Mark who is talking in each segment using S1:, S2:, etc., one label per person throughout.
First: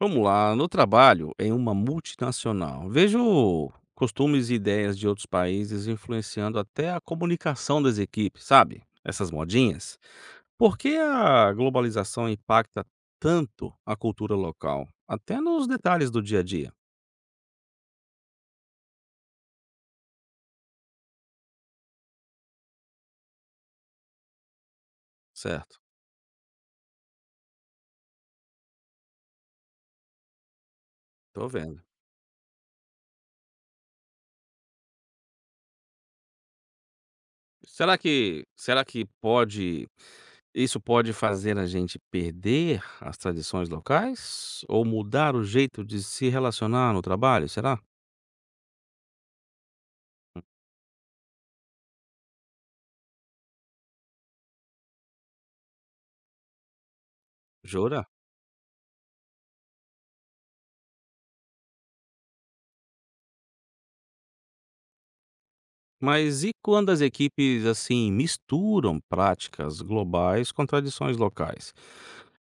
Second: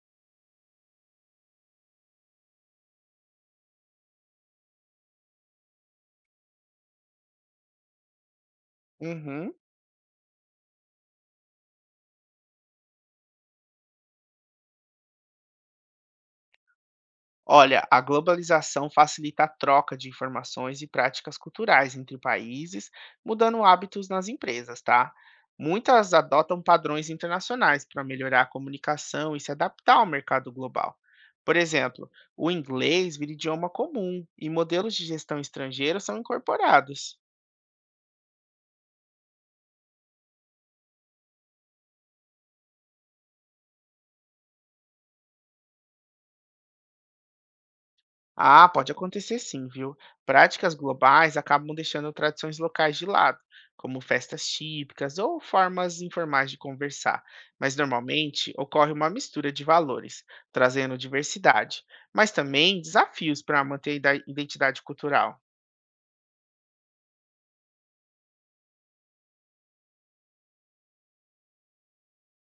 S1: Vamos lá, no trabalho, em uma multinacional, vejo costumes e ideias de outros países influenciando até a comunicação das equipes, sabe? Essas
S2: Uhum.
S1: modinhas. Por que a globalização impacta tanto a cultura local? Até nos detalhes do dia a dia,
S2: Olha, a globalização facilita a troca de informações e práticas culturais entre países, mudando hábitos nas empresas, tá?
S1: certo?
S2: Muitas adotam padrões internacionais para melhorar a comunicação e se adaptar ao mercado global.
S1: Tô
S2: Por
S1: vendo.
S2: exemplo, o inglês vira idioma comum e modelos de gestão estrangeira são incorporados.
S1: Será que, será que pode, isso pode fazer a gente perder as tradições locais? Ou mudar o jeito de se relacionar no trabalho, será?
S2: Ah, pode acontecer sim, viu? Práticas globais acabam deixando tradições locais de lado, como festas típicas ou formas informais de conversar, mas
S1: Jura?
S2: normalmente ocorre uma mistura de valores, trazendo diversidade, mas também desafios para manter a identidade cultural.
S1: Mas e quando as equipes, assim, misturam práticas globais com tradições locais?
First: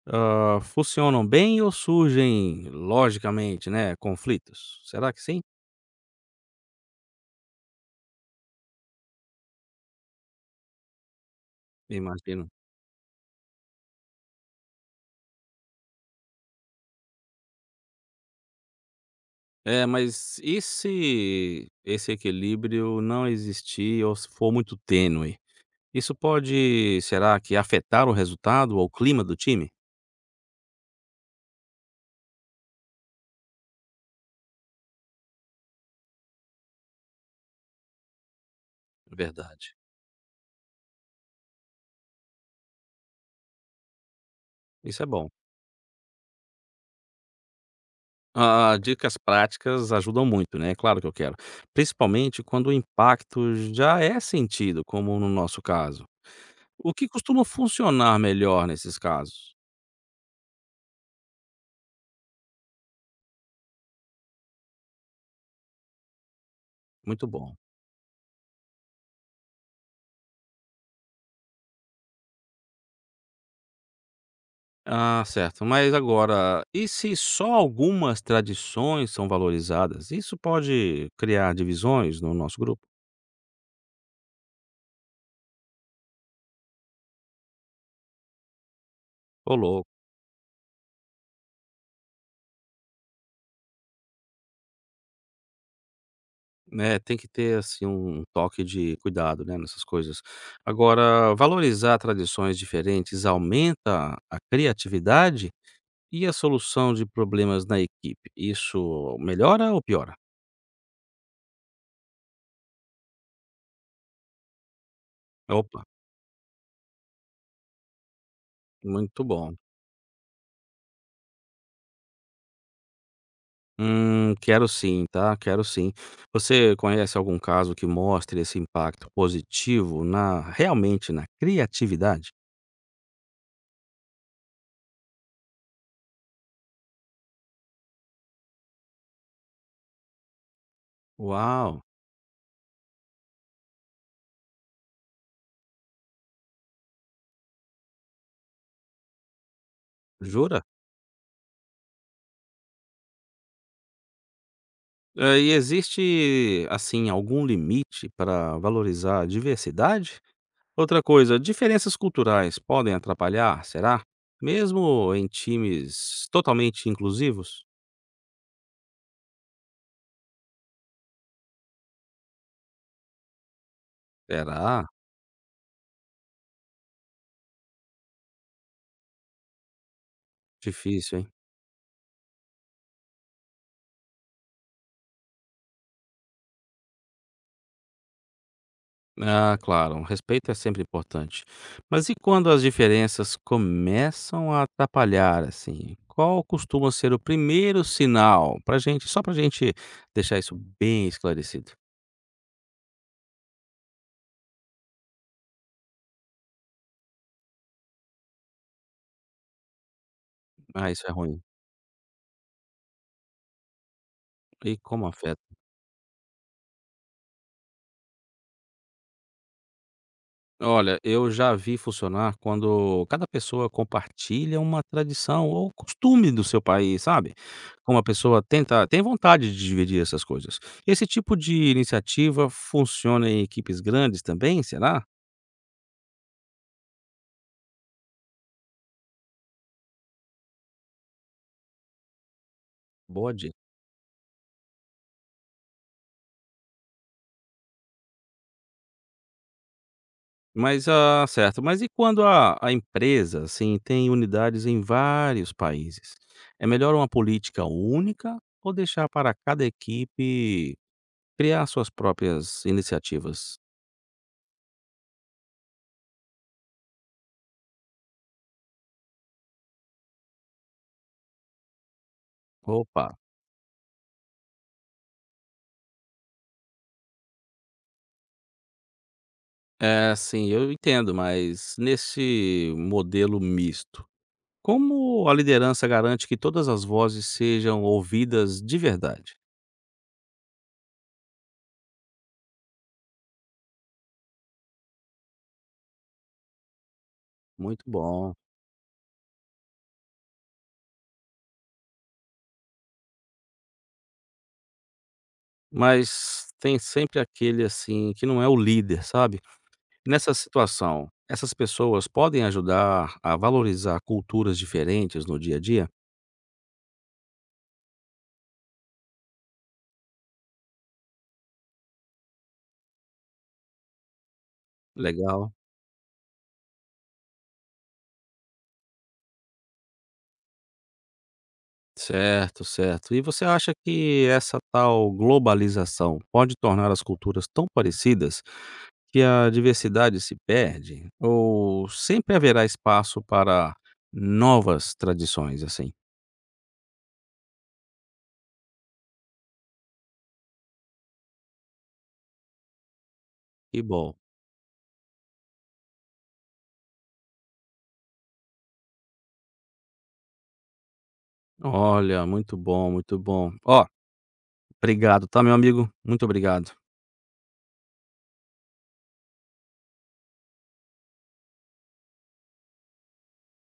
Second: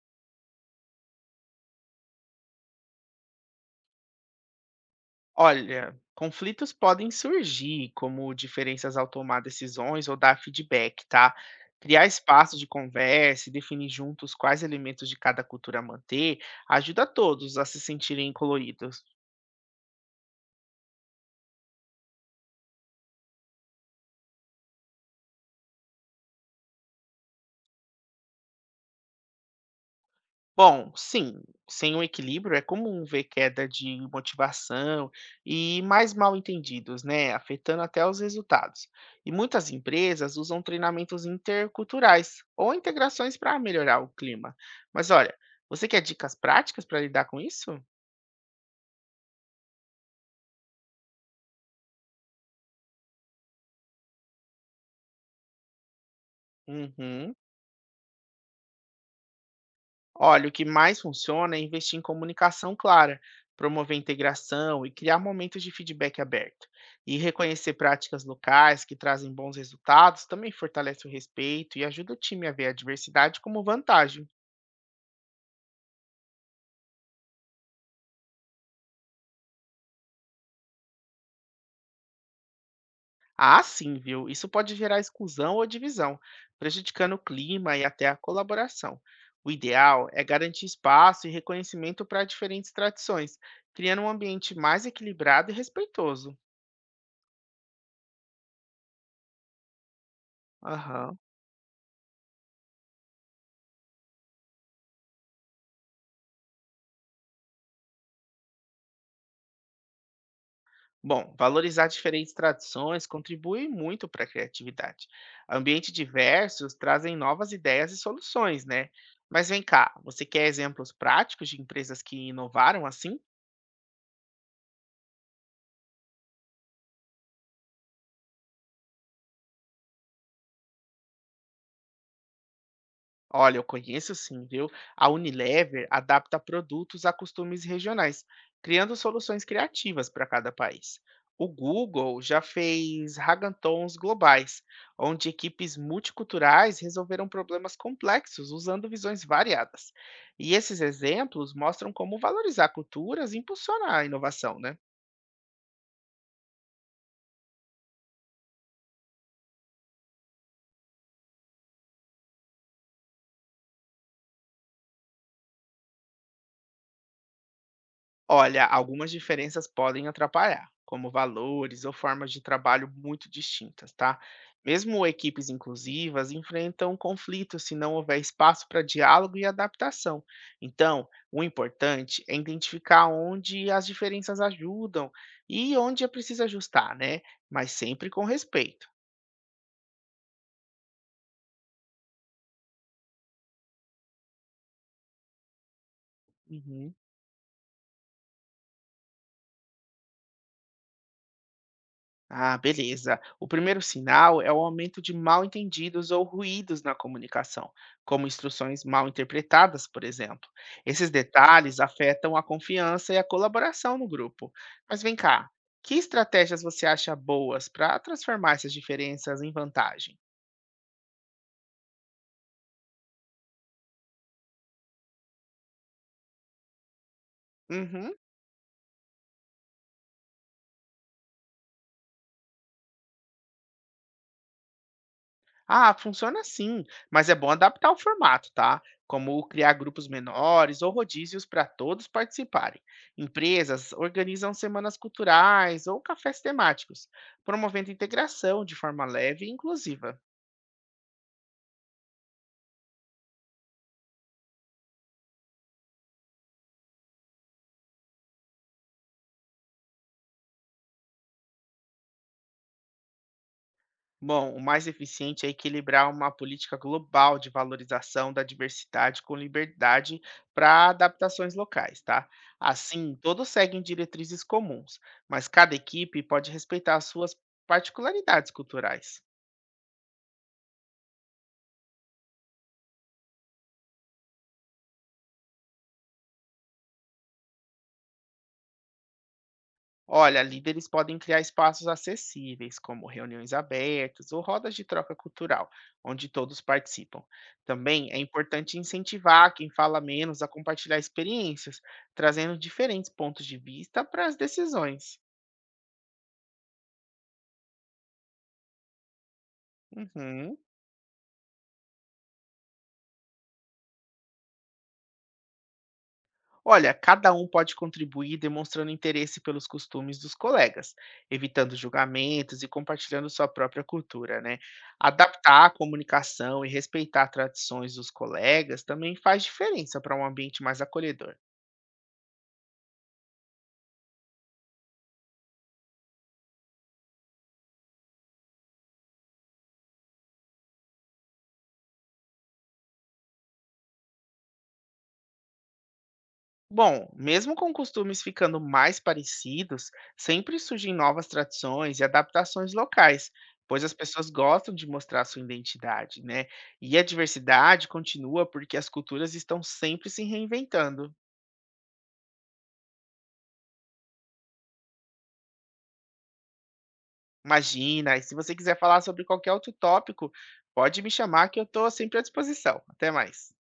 S1: Ah, funcionam bem ou surgem, logicamente, né, conflitos? Será que sim?
S2: Olha, conflitos podem surgir, como diferenças ao tomar decisões ou dar feedback, tá? Criar
S1: Imagino.
S2: espaços de conversa e definir juntos quais elementos de cada cultura manter ajuda a todos a se sentirem incluídos.
S1: É, mas e se esse equilíbrio não existir ou se for muito tênue? Isso pode, será que afetar o resultado ou o clima do time?
S2: Bom, sim, sem um equilíbrio é comum ver queda de motivação e mais mal entendidos, né, afetando até os resultados. E muitas
S1: Verdade.
S2: empresas usam treinamentos interculturais ou integrações para melhorar o clima.
S1: Isso é
S2: Mas
S1: bom.
S2: olha, você quer dicas práticas para lidar com isso?
S1: Ah, dicas práticas ajudam muito, né? Claro que eu quero. Principalmente quando o impacto já é sentido, como no nosso caso. O que
S2: Uhum.
S1: costuma funcionar melhor nesses casos?
S2: Olha, o que mais funciona é investir em comunicação clara, promover integração e criar momentos de feedback aberto. E
S1: Muito bom.
S2: reconhecer práticas locais que trazem bons resultados também fortalece o respeito e ajuda o time a ver a diversidade como vantagem.
S1: Ah, certo. Mas agora, e se só algumas tradições são valorizadas? Isso pode criar divisões no nosso grupo?
S2: Ah, sim, viu? Isso pode gerar exclusão ou divisão, prejudicando o clima e até a colaboração. O
S1: Ô, louco.
S2: ideal é garantir espaço e reconhecimento para diferentes tradições, criando um ambiente mais equilibrado e respeitoso.
S1: Né, tem que ter assim um toque de cuidado, né, nessas coisas.
S2: Aham.
S1: Agora, valorizar tradições diferentes aumenta a criatividade e a solução de problemas na equipe, isso melhora ou piora?
S2: Bom, valorizar diferentes tradições contribui muito para a criatividade.
S1: Opa,
S2: Ambientes diversos trazem novas ideias e soluções, né?
S1: muito
S2: Mas
S1: bom.
S2: vem cá, você quer exemplos práticos de empresas que inovaram assim?
S1: Quero sim, tá? Quero sim. Você conhece algum caso que mostre esse impacto positivo na realmente na criatividade?
S2: Olha, eu conheço sim, viu? A Unilever adapta produtos a costumes regionais, criando soluções criativas para cada país. O
S1: Uau,
S2: Google já fez hackathons globais, onde equipes multiculturais resolveram problemas complexos usando visões variadas. E
S1: jura?
S2: esses exemplos mostram como valorizar culturas e impulsionar a inovação, né?
S1: E existe assim algum limite para valorizar a diversidade? Outra coisa, diferenças culturais podem atrapalhar, será? Mesmo em times totalmente inclusivos?
S2: Olha, algumas diferenças podem atrapalhar, como valores ou formas de trabalho muito distintas, tá?
S1: Será?
S2: Mesmo equipes inclusivas enfrentam conflitos se não houver espaço para diálogo e adaptação. Então,
S1: Difícil, hein?
S2: o importante é identificar onde as diferenças ajudam e onde é preciso ajustar, né? Mas sempre com respeito.
S1: Ah, claro, o respeito é sempre importante. Mas e quando as diferenças começam a atrapalhar, assim? Qual costuma
S2: Uhum.
S1: ser o primeiro sinal pra gente, só pra gente deixar isso bem esclarecido?
S2: Ah, beleza. O primeiro sinal é o aumento de mal-entendidos ou ruídos na comunicação, como instruções mal interpretadas, por exemplo.
S1: Ah, isso
S2: Esses
S1: é ruim.
S2: detalhes afetam a confiança e a colaboração no grupo.
S1: E
S2: Mas
S1: como
S2: vem
S1: afeta?
S2: cá, que estratégias você acha boas para transformar essas diferenças em vantagem?
S1: Olha, eu já vi funcionar quando cada pessoa compartilha uma tradição ou costume do seu país, sabe? Como a
S2: Uhum.
S1: pessoa tenta, tem vontade de dividir essas coisas. Esse tipo de iniciativa funciona em equipes grandes também, será?
S2: Ah, funciona sim, mas é bom adaptar o formato, tá? Como criar grupos menores ou rodízios para todos participarem.
S1: Boa dica.
S2: Empresas organizam semanas culturais ou cafés temáticos, promovendo integração de forma leve e inclusiva.
S1: Mas, ah, certo. Mas e quando a empresa, assim, tem unidades em vários países? É melhor uma política única ou deixar para cada equipe criar suas próprias iniciativas?
S2: Bom, o mais eficiente é equilibrar uma política global de valorização da diversidade com liberdade para adaptações locais, tá?
S1: Opa!
S2: Assim, todos seguem diretrizes comuns, mas cada equipe pode respeitar as suas particularidades culturais.
S1: É, sim, eu entendo, mas nesse modelo misto, como a liderança garante que todas as vozes sejam ouvidas de verdade?
S2: Olha, líderes podem criar espaços acessíveis, como reuniões abertas ou rodas de troca cultural, onde todos participam.
S1: Muito
S2: Também é
S1: bom.
S2: importante incentivar quem fala menos a compartilhar experiências, trazendo diferentes pontos de vista para as decisões.
S1: Mas tem sempre aquele assim que não é o líder, sabe? Nessa
S2: Uhum.
S1: situação, essas pessoas podem ajudar a valorizar culturas diferentes no dia a dia?
S2: Olha, cada um pode contribuir demonstrando interesse pelos costumes dos colegas, evitando julgamentos e compartilhando sua própria cultura, né?
S1: Legal.
S2: Adaptar a comunicação e respeitar tradições dos colegas também faz diferença para um ambiente mais acolhedor.
S1: Certo, certo. E você acha que essa tal globalização pode tornar as culturas tão parecidas que a diversidade se perde ou sempre haverá espaço para novas tradições, assim?
S2: Bom, mesmo com costumes ficando mais parecidos, sempre surgem novas tradições e adaptações locais,
S1: Que
S2: pois as
S1: bom.
S2: pessoas gostam de mostrar sua identidade, né? E a diversidade continua porque as culturas estão sempre se reinventando.
S1: Olha, muito bom, muito bom. Ó, obrigado, tá, meu amigo? Muito obrigado.
S2: Imagina, e se você quiser falar sobre qualquer outro tópico, pode me chamar que eu estou sempre à disposição. Até mais.